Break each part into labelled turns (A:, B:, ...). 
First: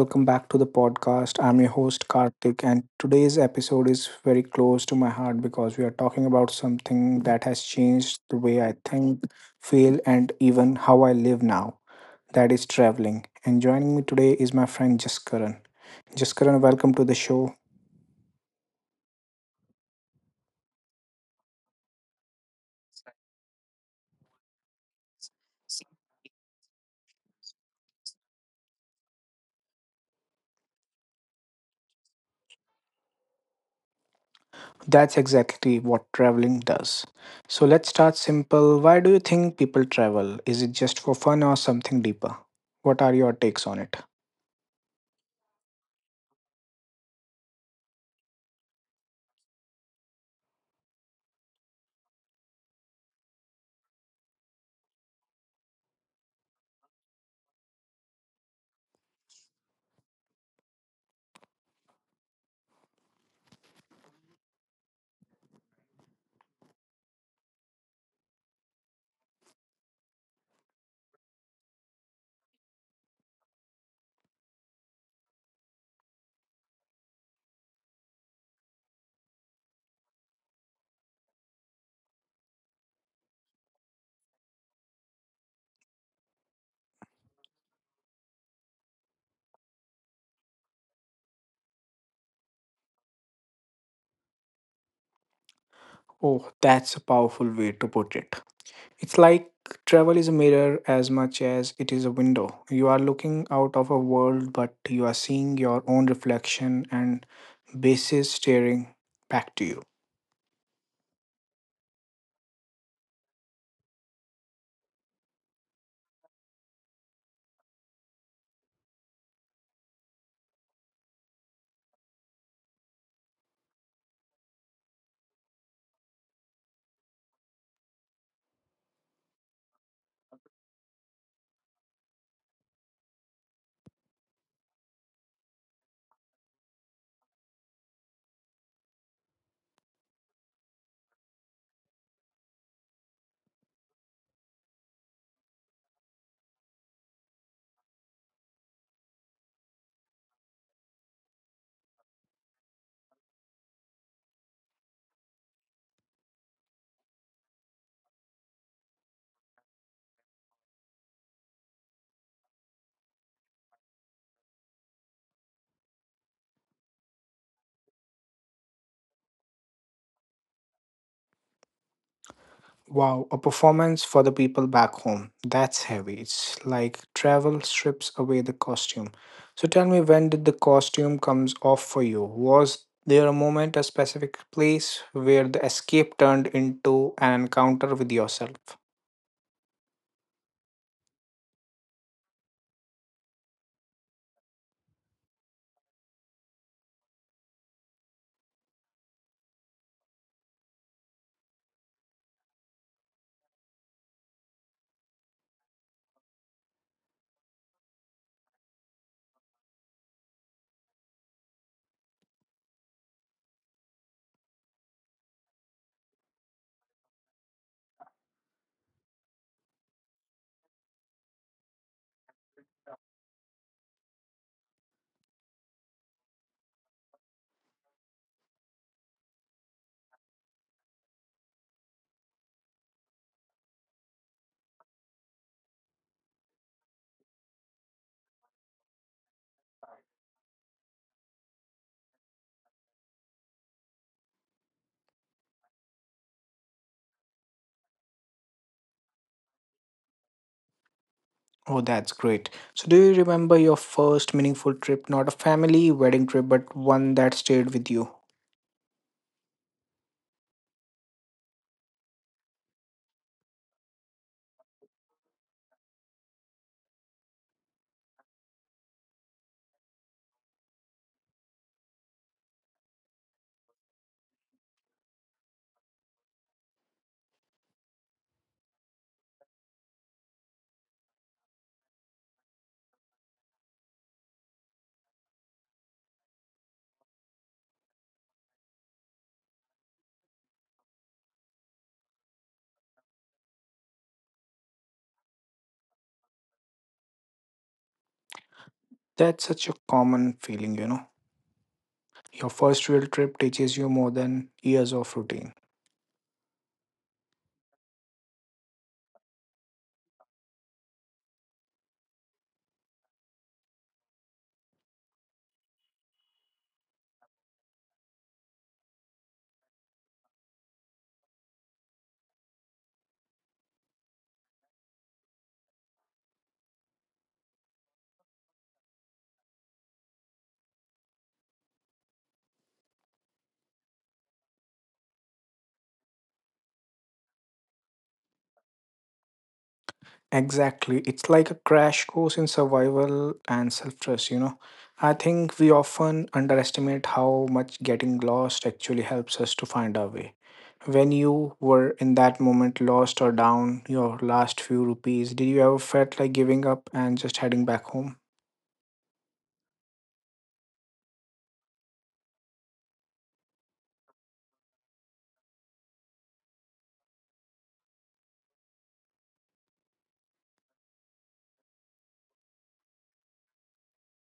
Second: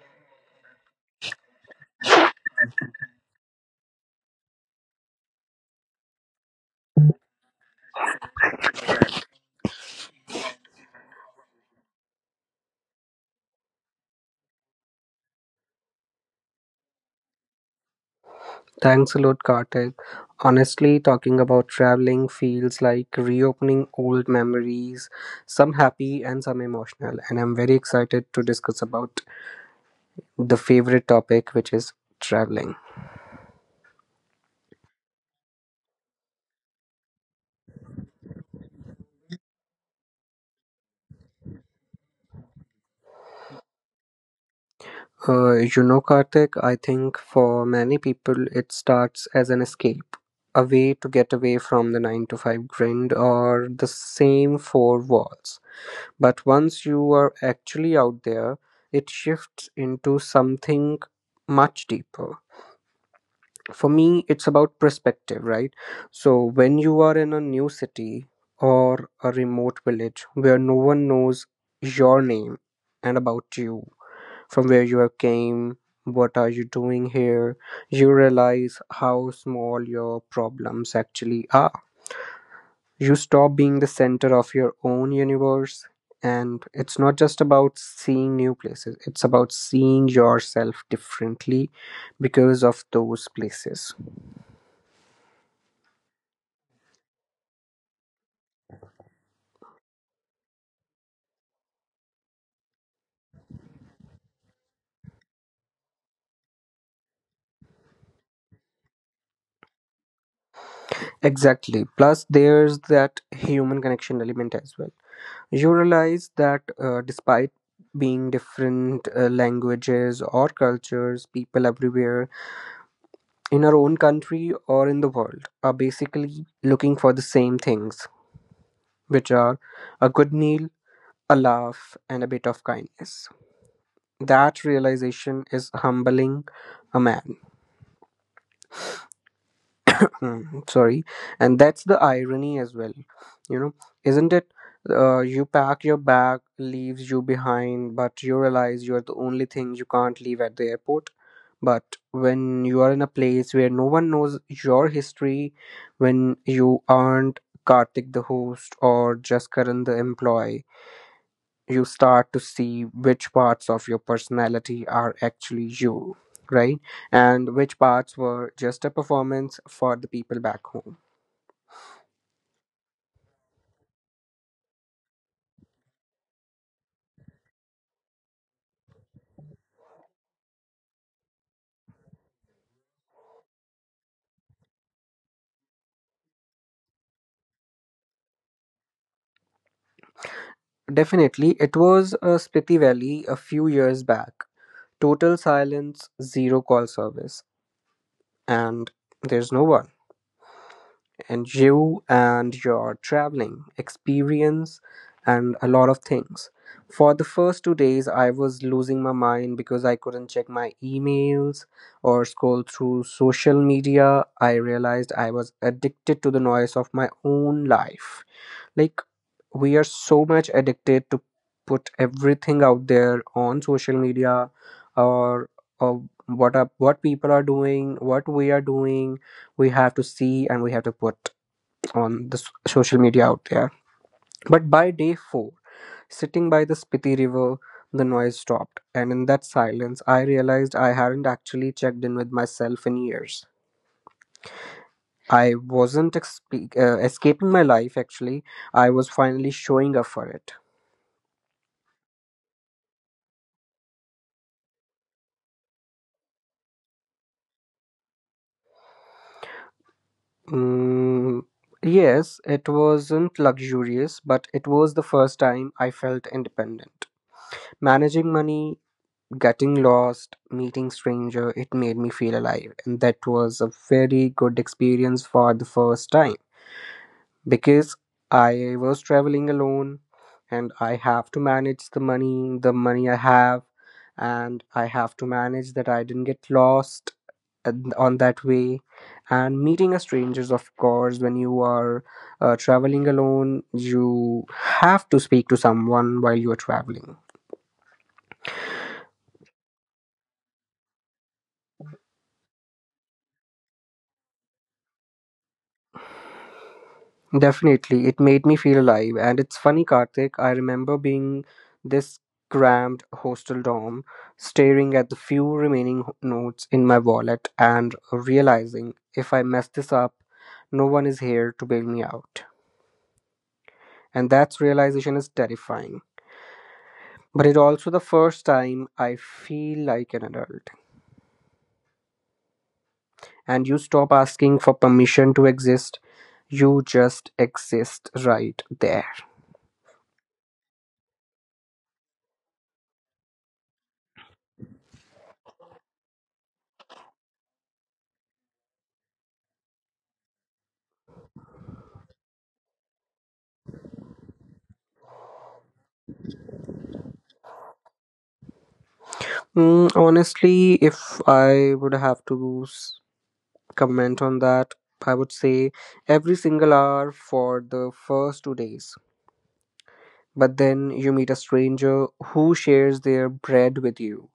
A: Welcome back to the podcast. I'm your host, Karthik, and today's episode is very close to my heart because we are talking about something that has changed the way I think, feel, and even how I live now that is traveling. And joining me today is my friend Jaskaran. Jaskaran, welcome to the show.
B: Thanks a lot, Karthik. Honestly, talking about traveling feels like reopening old memories, some happy and some emotional, and I'm very excited to discuss about the favorite topic, which is traveling.
A: That's exactly what traveling does. So let's start simple. Why do you think people travel? Is it just for fun or something deeper? What are your takes on it?
B: Karthik, I think for many people it starts as an escape, a way to get away from the 9 to 5 grind or the same four walls. But once you are actually out there, it shifts into something much deeper for me. It's about perspective, right? So when you are in a new city or a remote village where no one knows your name and about you, from where you have came, what are you doing here, you realize how small your problems actually are. You stop being the center of your own universe, and it's not just about seeing new places, it's about seeing yourself differently because of those places.
A: Oh, that's a powerful way to put it. It's like travel is a mirror as much as it is a window. You are looking out of a world, but you are seeing your own reflection and bases staring back to you.
B: Exactly. Plus, there's that human connection element as well. You realize that despite being different languages or cultures, people everywhere in our own country or in the world are basically looking for the same things, which are a good meal, a laugh, and a bit of kindness. That realization is humbling a man. Sorry, and that's the irony as well, you know isn't it? You pack your bag, leaves you behind, but you realize you're the only thing you can't leave at the airport. But when you are in a place where no one knows your history, when you aren't Kartik the host or just Karan the employee, you start to see which parts of your personality are actually you, right, and which parts were just a performance for the people back home.
A: Wow, a performance for the people back home. That's heavy. It's like travel strips away the costume. So tell me, when did the costume comes off for you? Was there a moment, a specific place where the escape turned into an encounter with yourself?
B: Definitely, it was a Spiti Valley a few years back. Total silence, zero call service, and there's no one. And you and your traveling experience and a lot of things. For the first 2 days, I was losing my mind because I couldn't check my emails or scroll through social media. I realized I was addicted to the noise of my own life. Like, we are so much addicted to put everything out there on social media, or, or what up, what people are doing, what we are doing, we have to see and we have to put on the social media out there. But by day 4, sitting by the Spiti river, the noise stopped, and in that silence I realized I hadn't actually checked in with myself in years. I wasn't escaping my life actually, I was finally showing up for it.
A: Oh, that's great. So do you remember your first meaningful trip, not a family wedding trip, but one that stayed with you?
B: Mm, yes, it wasn't luxurious, but it was the first time I felt independent. Managing money, getting lost, meeting stranger, it made me feel alive, and that was a very good experience for the first time because I was traveling alone, and I have to manage the money I have, and I have to manage that I didn't get lost on that way. And meeting a strangers, of course, when you are traveling alone, you have to speak to someone while you are traveling.
A: That's such a common feeling, Your first real trip teaches you more than years of routine.
B: Definitely, it made me feel alive. And it's funny, Karthik, I remember being this cramped hostel dorm, staring at the few remaining notes in my wallet and realizing if I mess this up, no one is here to bail me out. And that realization is terrifying. But it also the first time I feel like an adult. And you stop asking for permission to exist, you just exist right there.
A: Exactly. It's like a crash course in survival and self trust, I think we often underestimate how much getting lost actually helps us to find our way. When you were in that moment lost or down your last few rupees, did you ever felt like giving up and just heading back home?
B: Honestly, if I would have to comment on that, I would say every single hour for the first 2 days. But then you meet a stranger who shares their bread with you,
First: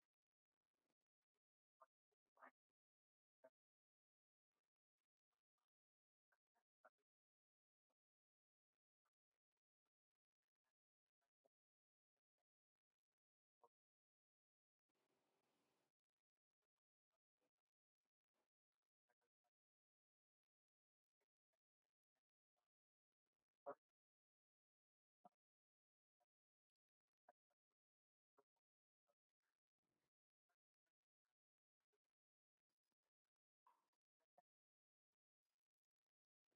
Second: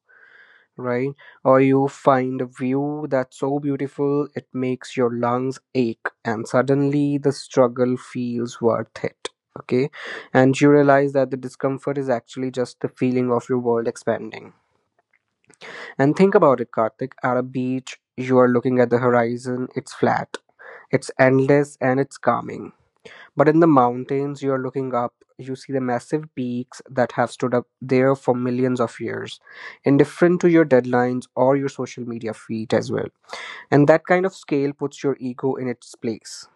B: right? Or you find a view that's so beautiful it makes your lungs ache, and suddenly the struggle feels worth it. Okay, and you realize that the discomfort is actually just the feeling of your world expanding. And think about it, Karthik. At a beach, you are looking at the horizon, it's flat, it's endless, and it's calming. But in the mountains, you are looking up, you see the massive peaks that have stood up there for millions of years, indifferent to your deadlines or your social media feed as well. And that kind of scale puts your ego in its place.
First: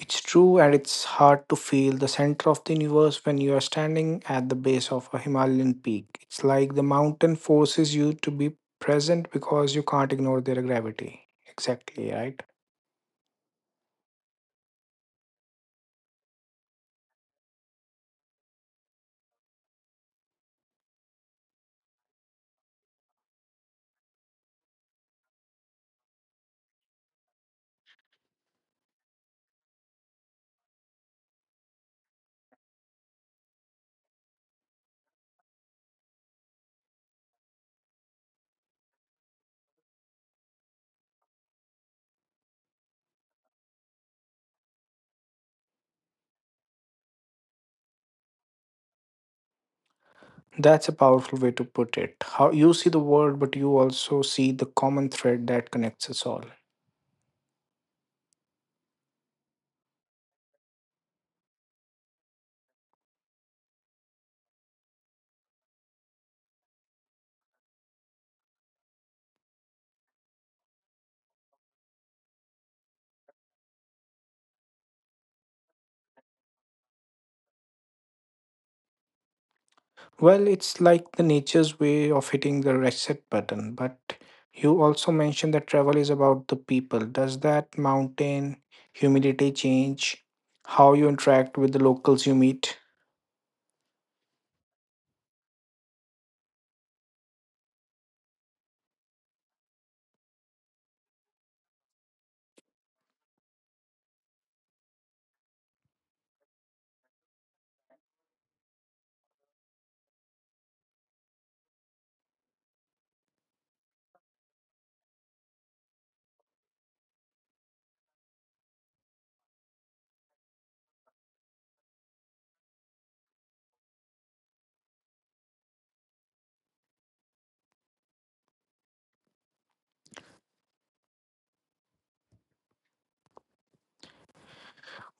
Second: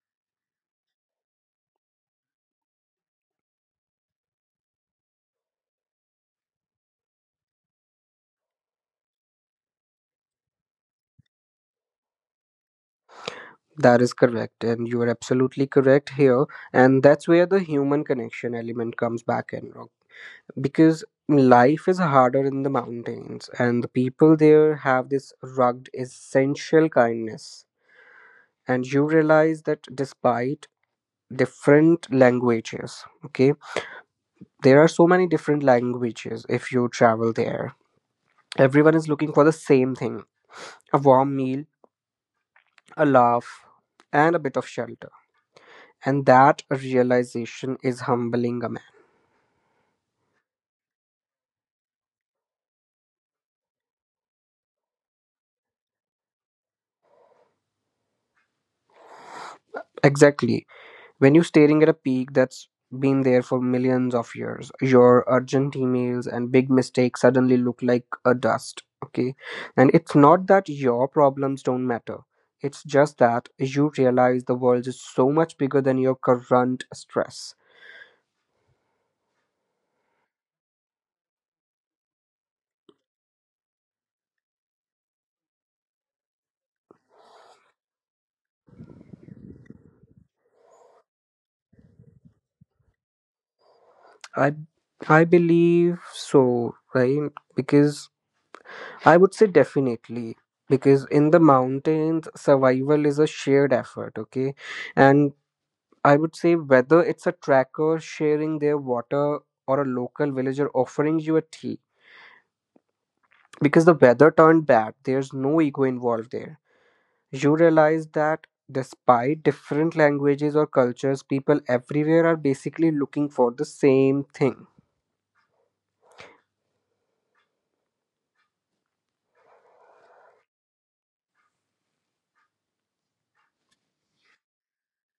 A: It's true, and it's hard to feel the center of the universe when you are standing at the base of a Himalayan peak. It's like the mountain forces you to be present because you can't ignore their gravity. Exactly, right?
B: That is correct, and you are absolutely correct here. And that's where the human connection element comes back in, because life is harder in the mountains and the people there have this rugged essential kindness. And you realize that despite different languages, okay, there are so many different languages if you travel there, everyone is looking for the same thing: a warm meal, a laugh, and a bit of shelter. And that realization is humbling a man.
A: That's a powerful way to put it. How you see the world, but you also see the common thread that connects us all.
B: Exactly. When you're staring at a peak that's been there for millions of years, your urgent emails and big mistakes suddenly look like a dust. Okay. And it's not that your problems don't matter. It's just that you realize the world is so much bigger than your current stress.
A: Well, it's like the nature's way of hitting the reset button. But you also mentioned that travel is about the people. Does that mountain humidity change how you interact with the locals you meet?
B: I I believe so, right? Because I would say definitely, because in the mountains survival is a shared effort, okay? And I would say whether it's a tracker sharing their water or a local villager offering you a tea. Because the weather turned bad, there's no ego involved there. You realize that despite different languages or cultures, people everywhere are basically looking for the same thing.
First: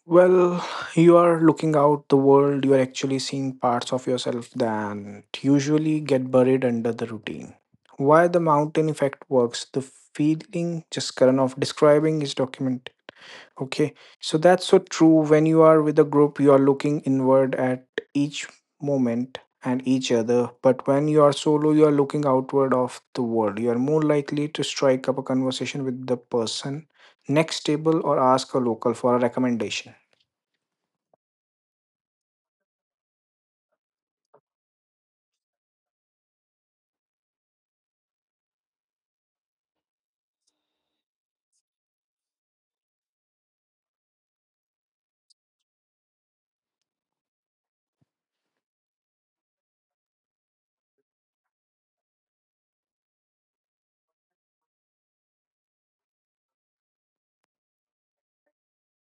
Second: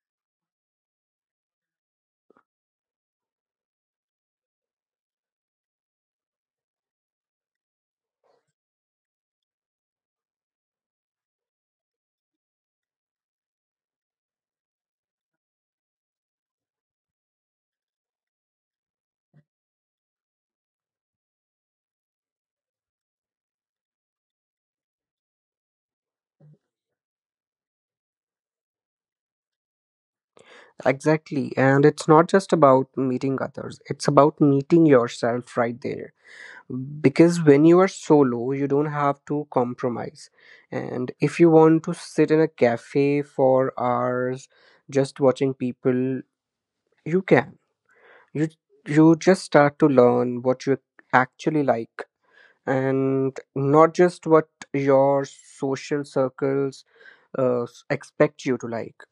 A: Well, you are looking out the world, you are actually seeing parts of yourself that usually get buried under the routine. Why the mountain effect works, the feeling just current of describing is document. Okay, so that's so true. When you are with a group, you are looking inward at each moment and each other. But when you are solo, you are looking outward of the world. You are more likely to strike up a conversation with the person next table or ask a local for a recommendation.
B: Exactly. And it's not just about meeting others, it's about meeting yourself right there. Because when you are solo you don't have to compromise, and if you want to sit in a cafe for hours just watching people, you can. you you just start to learn what you actually like, and not just what your social circles expect you to like.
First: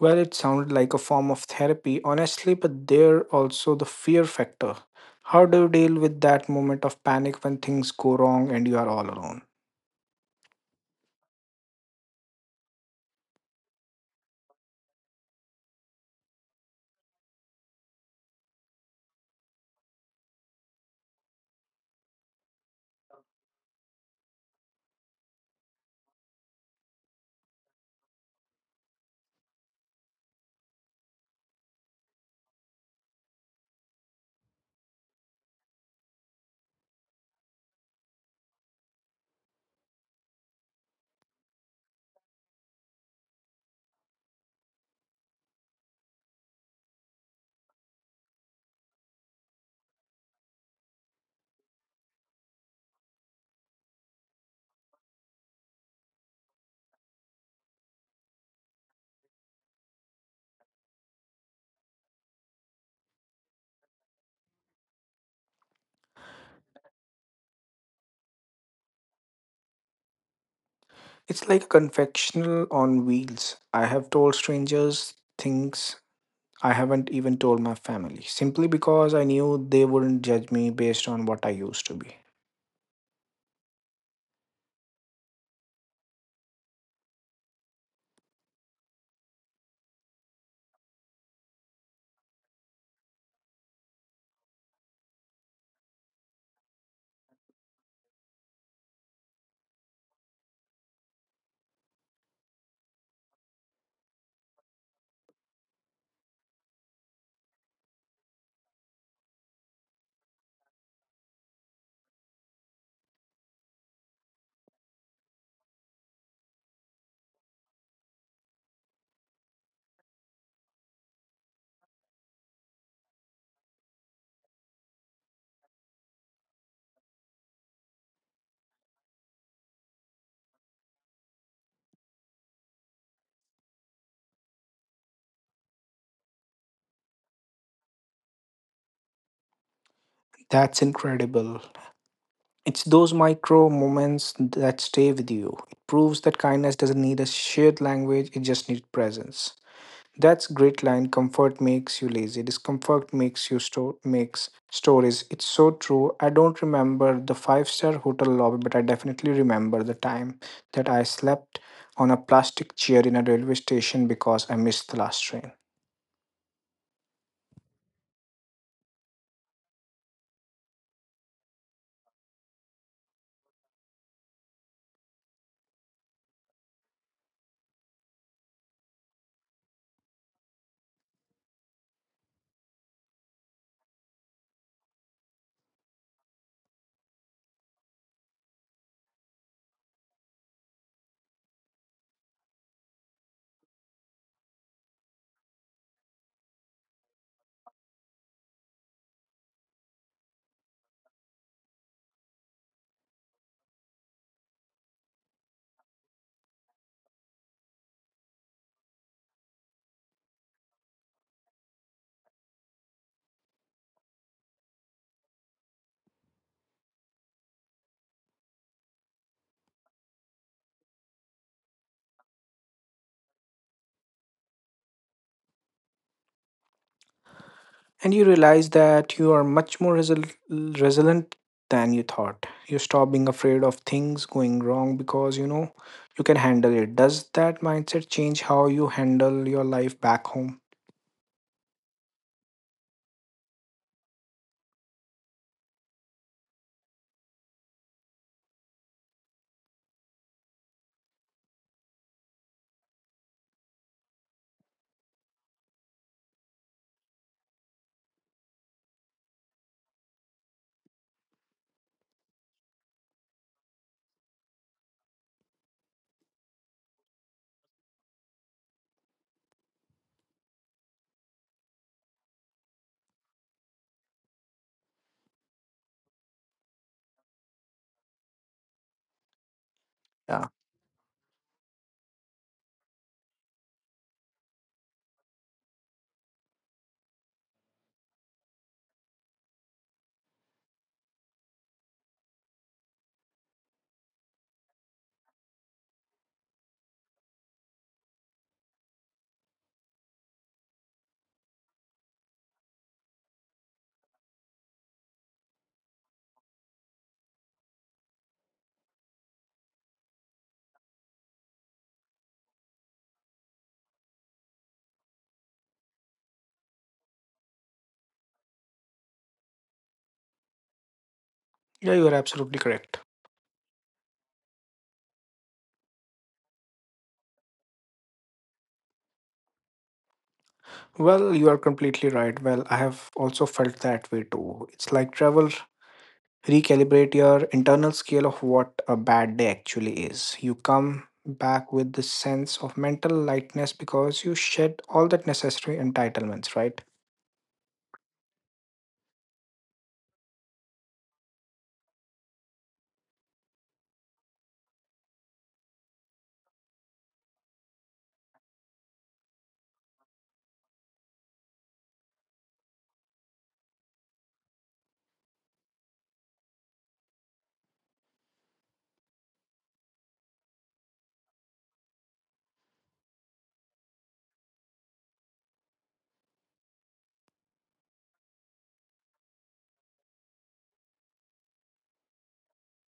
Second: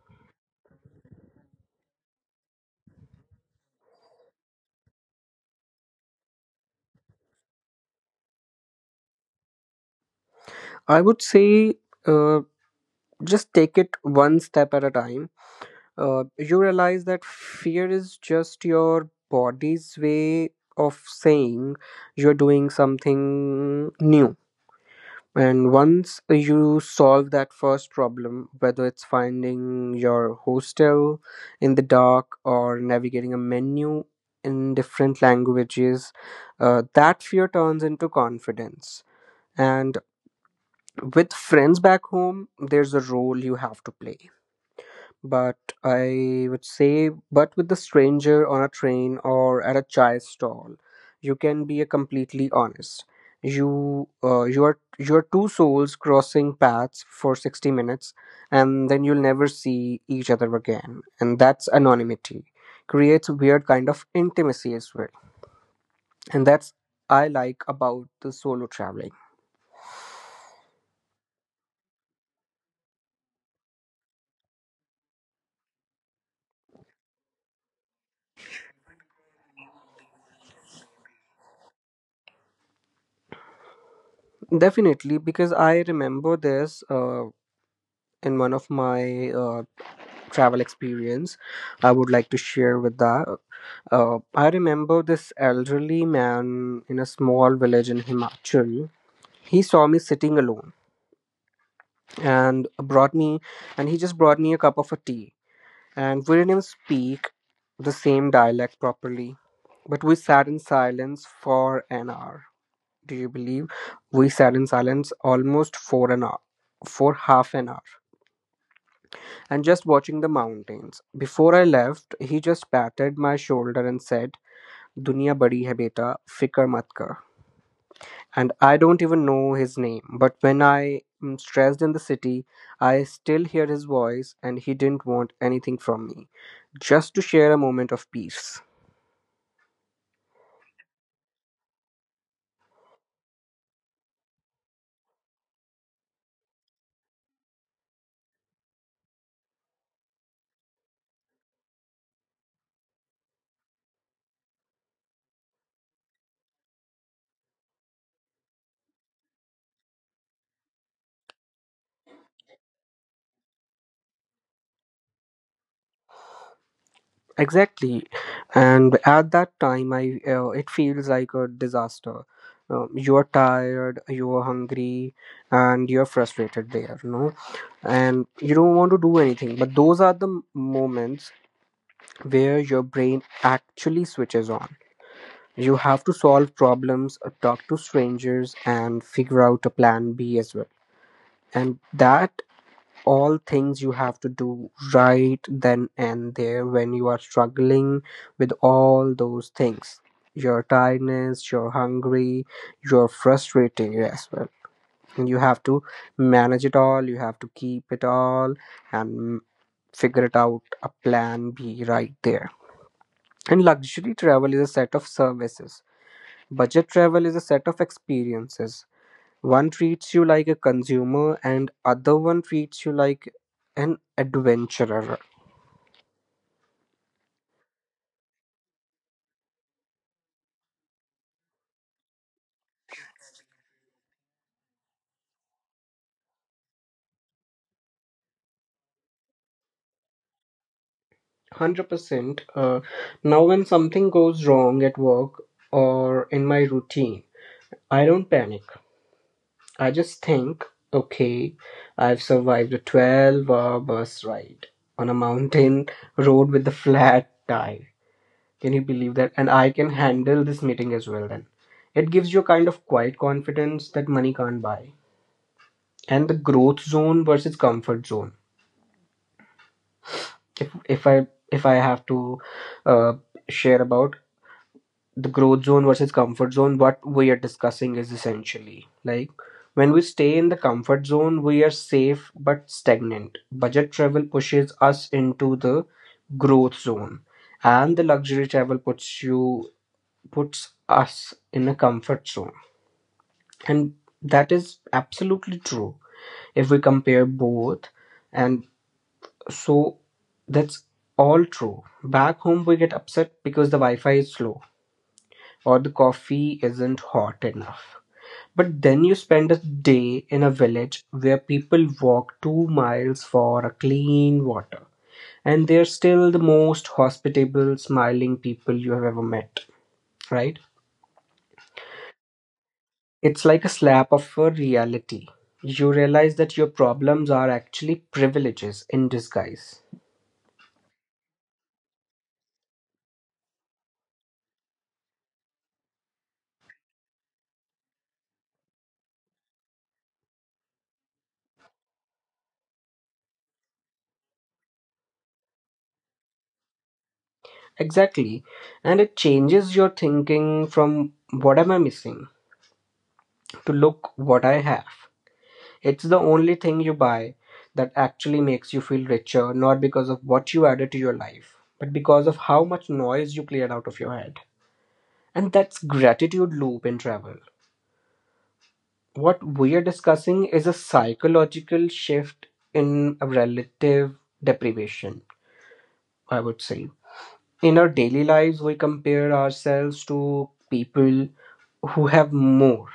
A: Well, it sounded like a form of therapy, honestly, but there also the fear factor. How do you deal with that moment of panic when things go wrong and you are all alone?
B: I would say, uh, just take it one step at a time. You realize that fear is just your body's way of saying you're doing something new. And once you solve that first problem, whether it's finding your hostel in the dark or navigating a menu in different languages, that fear turns into confidence. And with friends back home, there's a role you have to play, but I would say, but with a stranger on a train or at a chai stall, you can be a completely honest. You are two souls crossing paths for 60 minutes, and then you'll never see each other again. And that's anonymity creates a weird kind of intimacy as well. And that's I like about the solo traveling.
A: It's like a confectional on wheels. I have told strangers things I haven't even told my family, simply because I knew they wouldn't judge me based on what I used to be.
B: Definitely, because I remember this in one of my travel experience I would like to share with that. I remember this elderly man in a small village in Himachal. He saw me sitting alone and brought me, and he just brought me a cup of a tea. And we didn't even speak the same dialect properly, but we sat in silence for an hour. Do you believe? We sat in silence almost for an hour, for half an hour, and just watching the mountains. Before I left, he just patted my shoulder and said, Dunya badi hai beta, Fikar mat kar. And I don't even know his name, but when I am stressed in the city, I still hear his voice, and he didn't want anything from me, just to share a moment of peace.
A: That's incredible. It's those micro moments that stay with you. It proves that kindness doesn't need a shared language, it just needs presence. That's great line. Comfort makes you lazy. Discomfort makes you store makes stories. It's so true. I don't remember the five-star hotel lobby, but I definitely remember the time that I slept on a plastic chair in a railway station because I missed the last train.
B: Exactly, and at that time, I it feels like a disaster. You are tired, you are hungry, and you are frustrated there, and you don't want to do anything. But those are the moments where your brain actually switches on. You have to solve problems, talk to strangers, and figure out a plan B as well. And that all things you have to do right then and there. When you are struggling with all those things, your tiredness, you're hungry, you're frustrating as well, you have to manage it all, you have to keep it all and figure it out a plan b right there. And luxury travel is a set of services, budget travel is a set of experiences. One treats you like a consumer and other one treats you like an adventurer.
A: And you realize that you are much more resilient than you thought. You stop being afraid of things going wrong because you know you can handle it. Does that mindset change how you handle your life back home?
B: 100%. Now when something goes wrong at work or in my routine, I don't panic. I just think, okay, I've survived a 12-hour bus ride on a mountain road with a flat tire. Can you believe that? And I can handle this meeting as well then. It gives you a kind of quiet confidence that money can't buy. And the growth zone versus comfort zone. If if i if i have to uh, share about the growth zone versus comfort zone, what we are discussing is essentially like, when we stay in the comfort zone, we are safe but stagnant. Budget travel pushes us into the growth zone, and the luxury travel puts us in a comfort zone. And that is absolutely true if we compare both. And So that's all true. Back home, we get upset because the Wi Fi is slow or the coffee isn't hot enough. But then you spend a day in a village where people walk 2 miles for a clean water, and they're still the most hospitable, smiling people you have ever met, right?
A: Yeah, you are absolutely correct.
B: It's like a slap of a reality. You realize that your problems are actually privileges in disguise.
A: Well, you are completely right. Well, I have also felt that way too. It's like travel, recalibrate your internal scale of what a bad day actually is. You come back with this sense of mental lightness because you shed all that necessary entitlements, right?
B: Exactly. And it changes your thinking from what am I missing to look what I have. It's the only thing you buy that actually makes you feel richer, not because of what you added to your life, but because of how much noise you cleared out of your head. And that's gratitude loop in travel. What we are discussing is a psychological shift in relative deprivation, I would say. In our daily lives, we compare ourselves to people who have more.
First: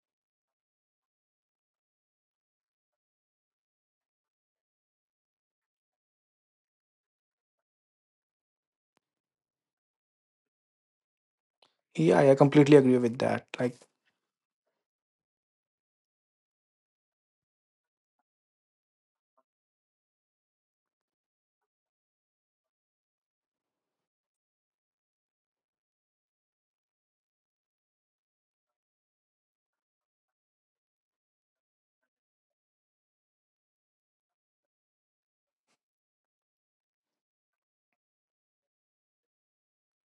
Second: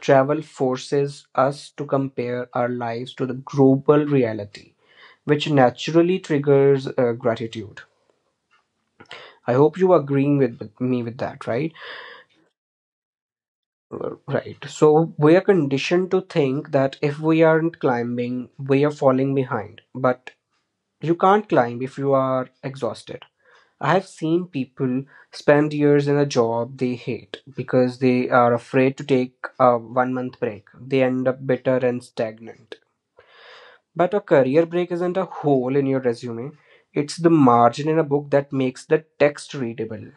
B: Travel forces us to compare our lives to the global reality, which naturally triggers gratitude. I hope you are agreeing with me with that, right?
A: Yeah, I completely agree with that. Like,
B: Right. So we are conditioned to think that if we aren't climbing, we are falling behind. But you can't climb if you are exhausted. I have seen people spend years in a job they hate because they are afraid to take a one month break. They end up bitter and stagnant. But a career break isn't a hole in your resume, it's the margin in a book that makes the text readable.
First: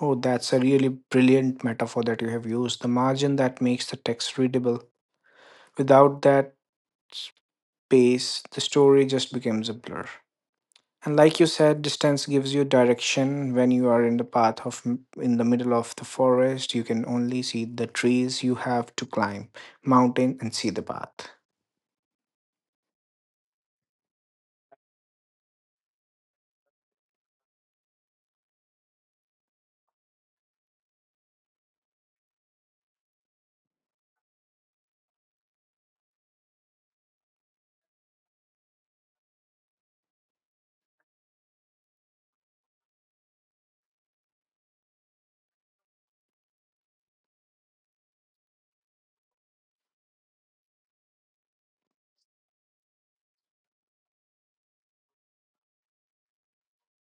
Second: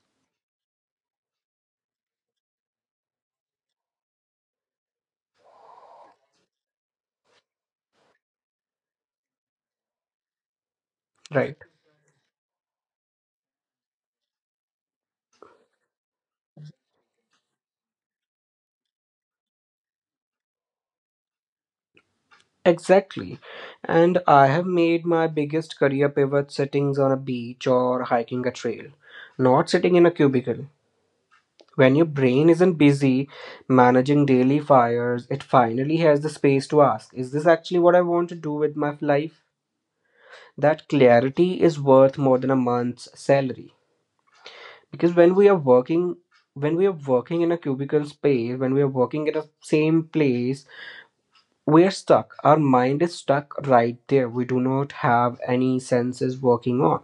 A: oh, that's a really brilliant metaphor that you have used. The margin that makes the text readable. Without that pace, the story just becomes a blur. And like you
B: Right.
A: said, distance gives you direction. When you are in the path of In the middle of the forest, you can only see the trees you have to climb, mountain, and see the path.
B: Exactly. And I have made my biggest career pivot settings on a beach or hiking a trail, not sitting in a cubicle. When your brain isn't busy managing daily fires, it finally has the space to ask, is this actually what I want to do with my life? That clarity is worth more than a month's salary. Because when we are working in a cubicle space, when we are working at the same place, we are stuck, our mind is stuck right there, we do not have any senses working on.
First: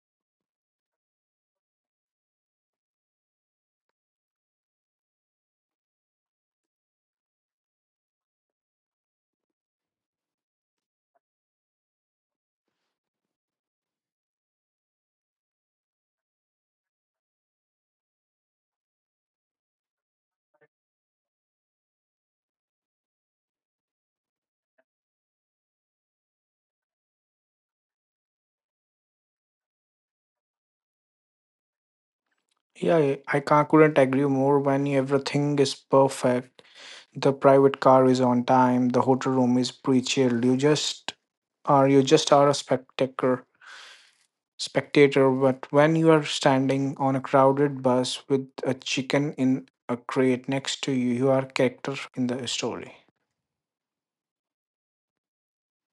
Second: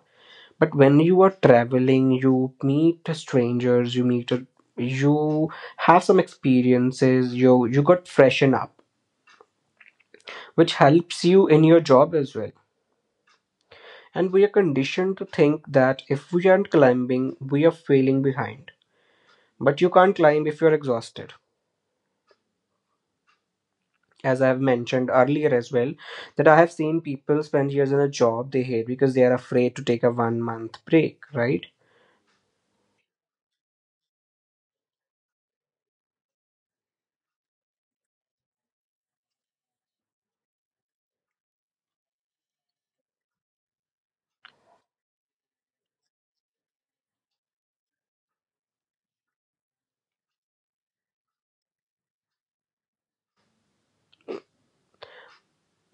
B: But when you are traveling, you meet strangers, you have some experiences, you got freshen up, which helps you in your job as well. And we are conditioned to think that if we aren't climbing, we are failing behind, but you can't climb if you're exhausted, as I've mentioned earlier as well, that I have seen people spend years in a job they hate because they are afraid to take a one month break, right?
A: Yeah, I can't, Couldn't agree more. When everything is perfect, the private car is on time, the hotel room is pre-chilled. You just are a spectator. But when you are standing on a crowded bus with a chicken in a crate next to you, you are character in the story.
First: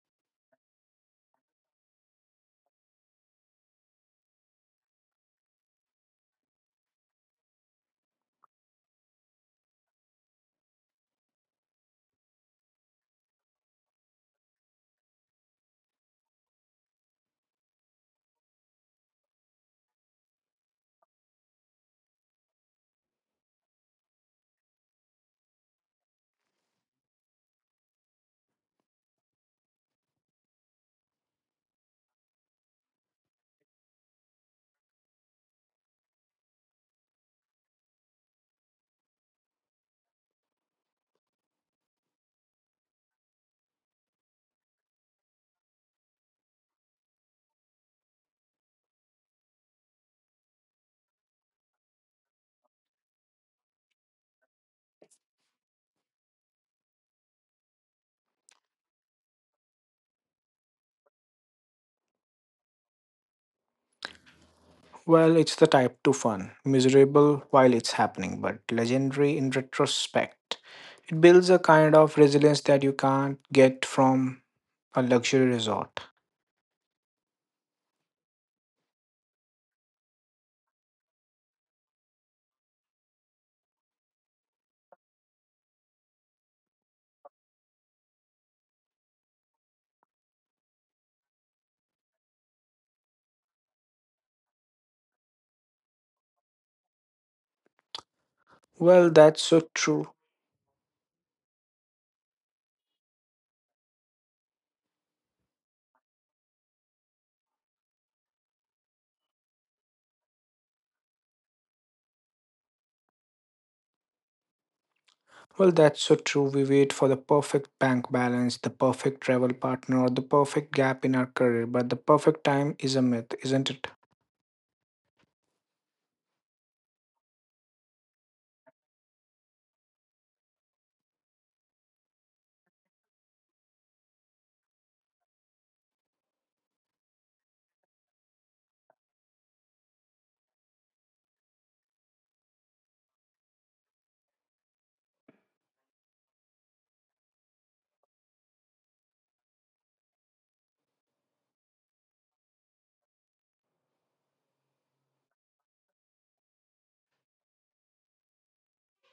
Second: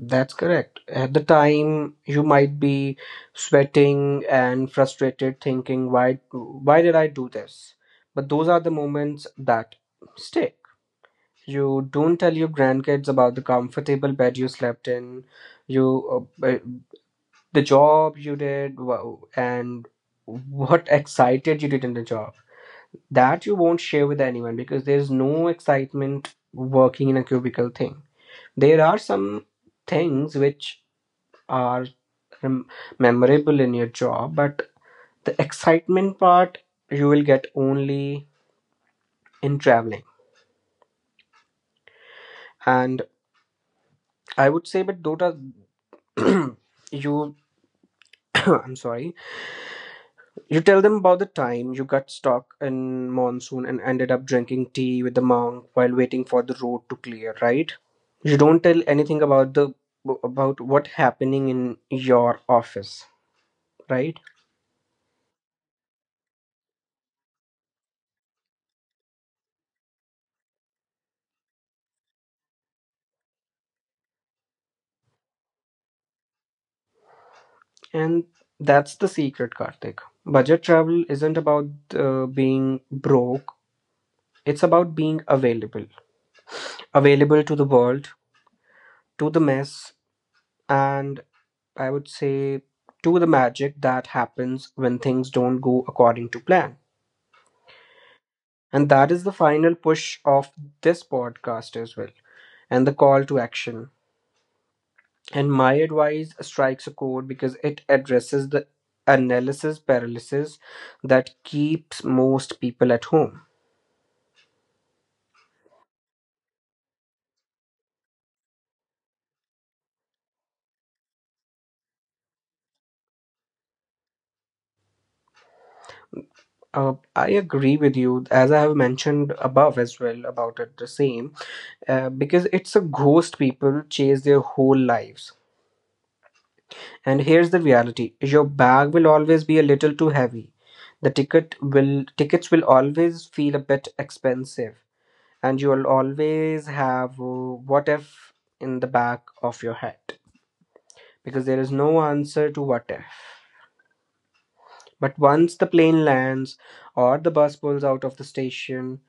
B: That's correct. At the time, you might be sweating and frustrated, thinking, why did I do this? But those are the moments that stick. You don't tell your grandkids about the comfortable bed you slept in, you the job you did, wow, and what excited you did in the job that you won't share with anyone because there's no excitement working in a cubicle thing, there are some things which are rem- memorable in your job, but the excitement part you will get only in traveling. And I would say but dota you I'm sorry. You tell them about the time you got stuck in monsoon and ended up drinking tea with the monk while waiting for the road to clear, right? You don't tell anything about the about what happening in your office, right?
A: Well, it's the type 2 fun, miserable while it's happening, but legendary in retrospect. It builds a kind of resilience that you can't get from a luxury resort.
B: And that's the secret, Karthik. Budget travel isn't about being broke. It's about being available, available to the world, to the mess, and I would say to the magic that happens when things don't go according to plan. And
A: Well,
B: that is the
A: that's so
B: final
A: true.
B: push of this podcast as well, and the call to action. And my advice strikes a chord because it addresses the analysis paralysis that keeps most people at home.
A: Well, that's so true. We wait for the perfect bank balance, the perfect travel partner, or the perfect gap in our career, but the perfect time is a myth, isn't it?
B: I agree with you, as I have mentioned above as well about it, the same, because it's a ghost people chase their whole lives. And here's the reality: your bag will always be a little too heavy. The ticket will tickets will always feel a bit expensive, and you'll always have what if in the back of your head, because there is no answer to what if. But once the plane lands or the bus pulls out of the station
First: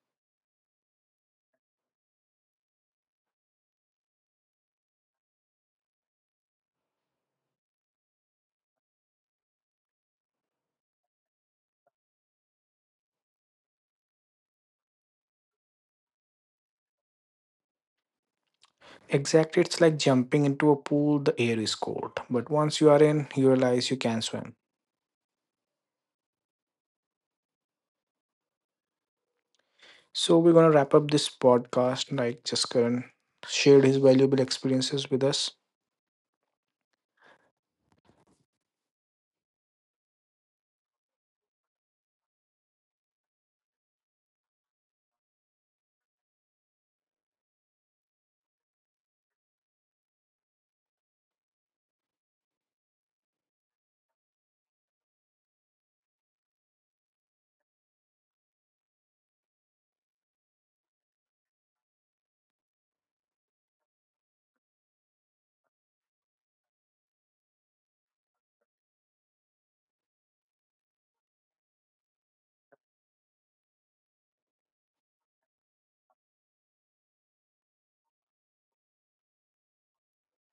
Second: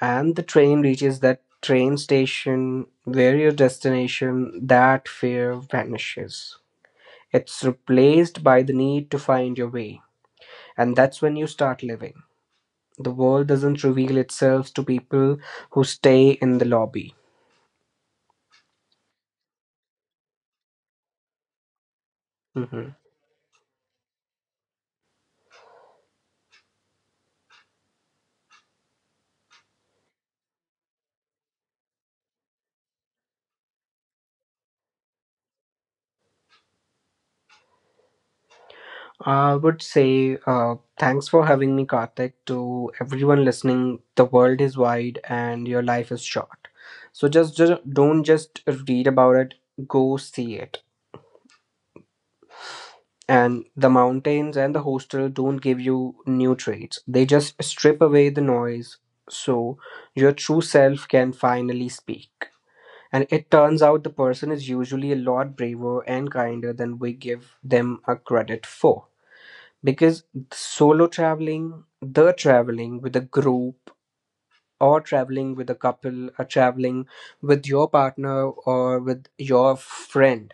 B: and the train reaches that train station where your destination, that fear vanishes. It's replaced by the need to find your way. And that's when you start living. The world doesn't reveal itself to people who stay in the lobby.
A: Exactly, it's like jumping into a pool, the air is cold, but once you
B: Hmm.
A: are in, you realize you can swim. So we're gonna wrap up this podcast. Like Jaskaran shared his valuable experiences with us.
B: I would say thanks for having me, Karthik. To everyone listening, the world is wide and your life is short. So just don't just read about it, go see it. And the mountains and the hostel don't give you new traits, they just strip away the noise so your true self can finally speak. And it turns out the person is usually a lot braver and kinder than we give them a credit for. Because solo traveling, the traveling with a group, or traveling with a couple, or traveling with your partner or with your friend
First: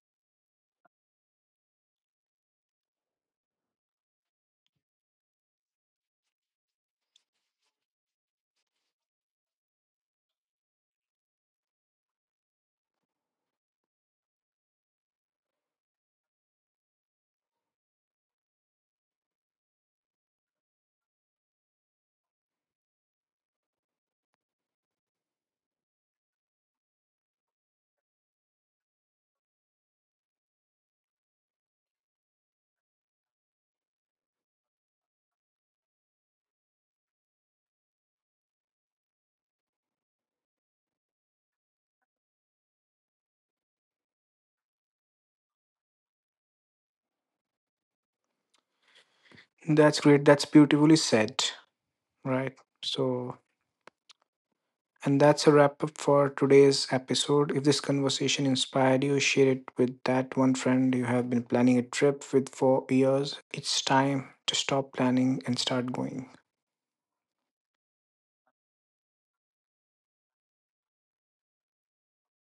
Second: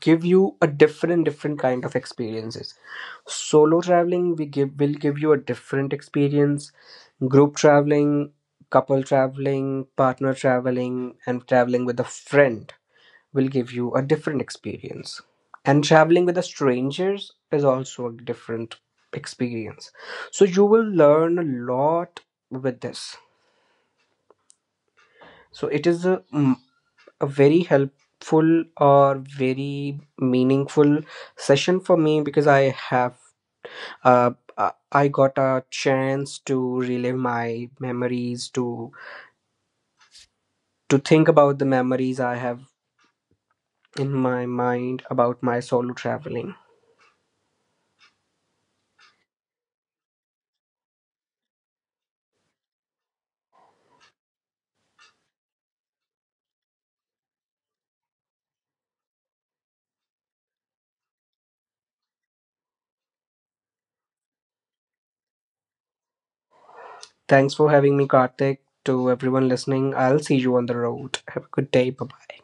B: give you a different kind of experiences. Solo traveling, we give will give you a different experience. Group traveling, couple traveling, partner traveling, and traveling with a friend will give you a different experience. And traveling with the strangers is also a different experience. So you will learn a lot with this. So it is a very helpful or very meaningful session for me because uh, I got a chance to relive my memories to think about the memories I have in my mind about my solo traveling.
A: That's great. That's beautifully said. Right. So and that's a wrap up for today's episode. If this conversation inspired you, share it with that one friend you have been planning a trip with for years. It's time to stop planning and start going.
B: Thanks for having me, Karthik. To everyone listening, I'll see you on the road. Have a good day. Bye bye.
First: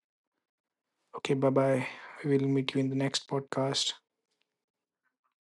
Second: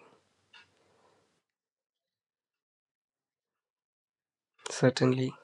A: Okay, bye bye. We will meet you in the next podcast.
B: Certainly.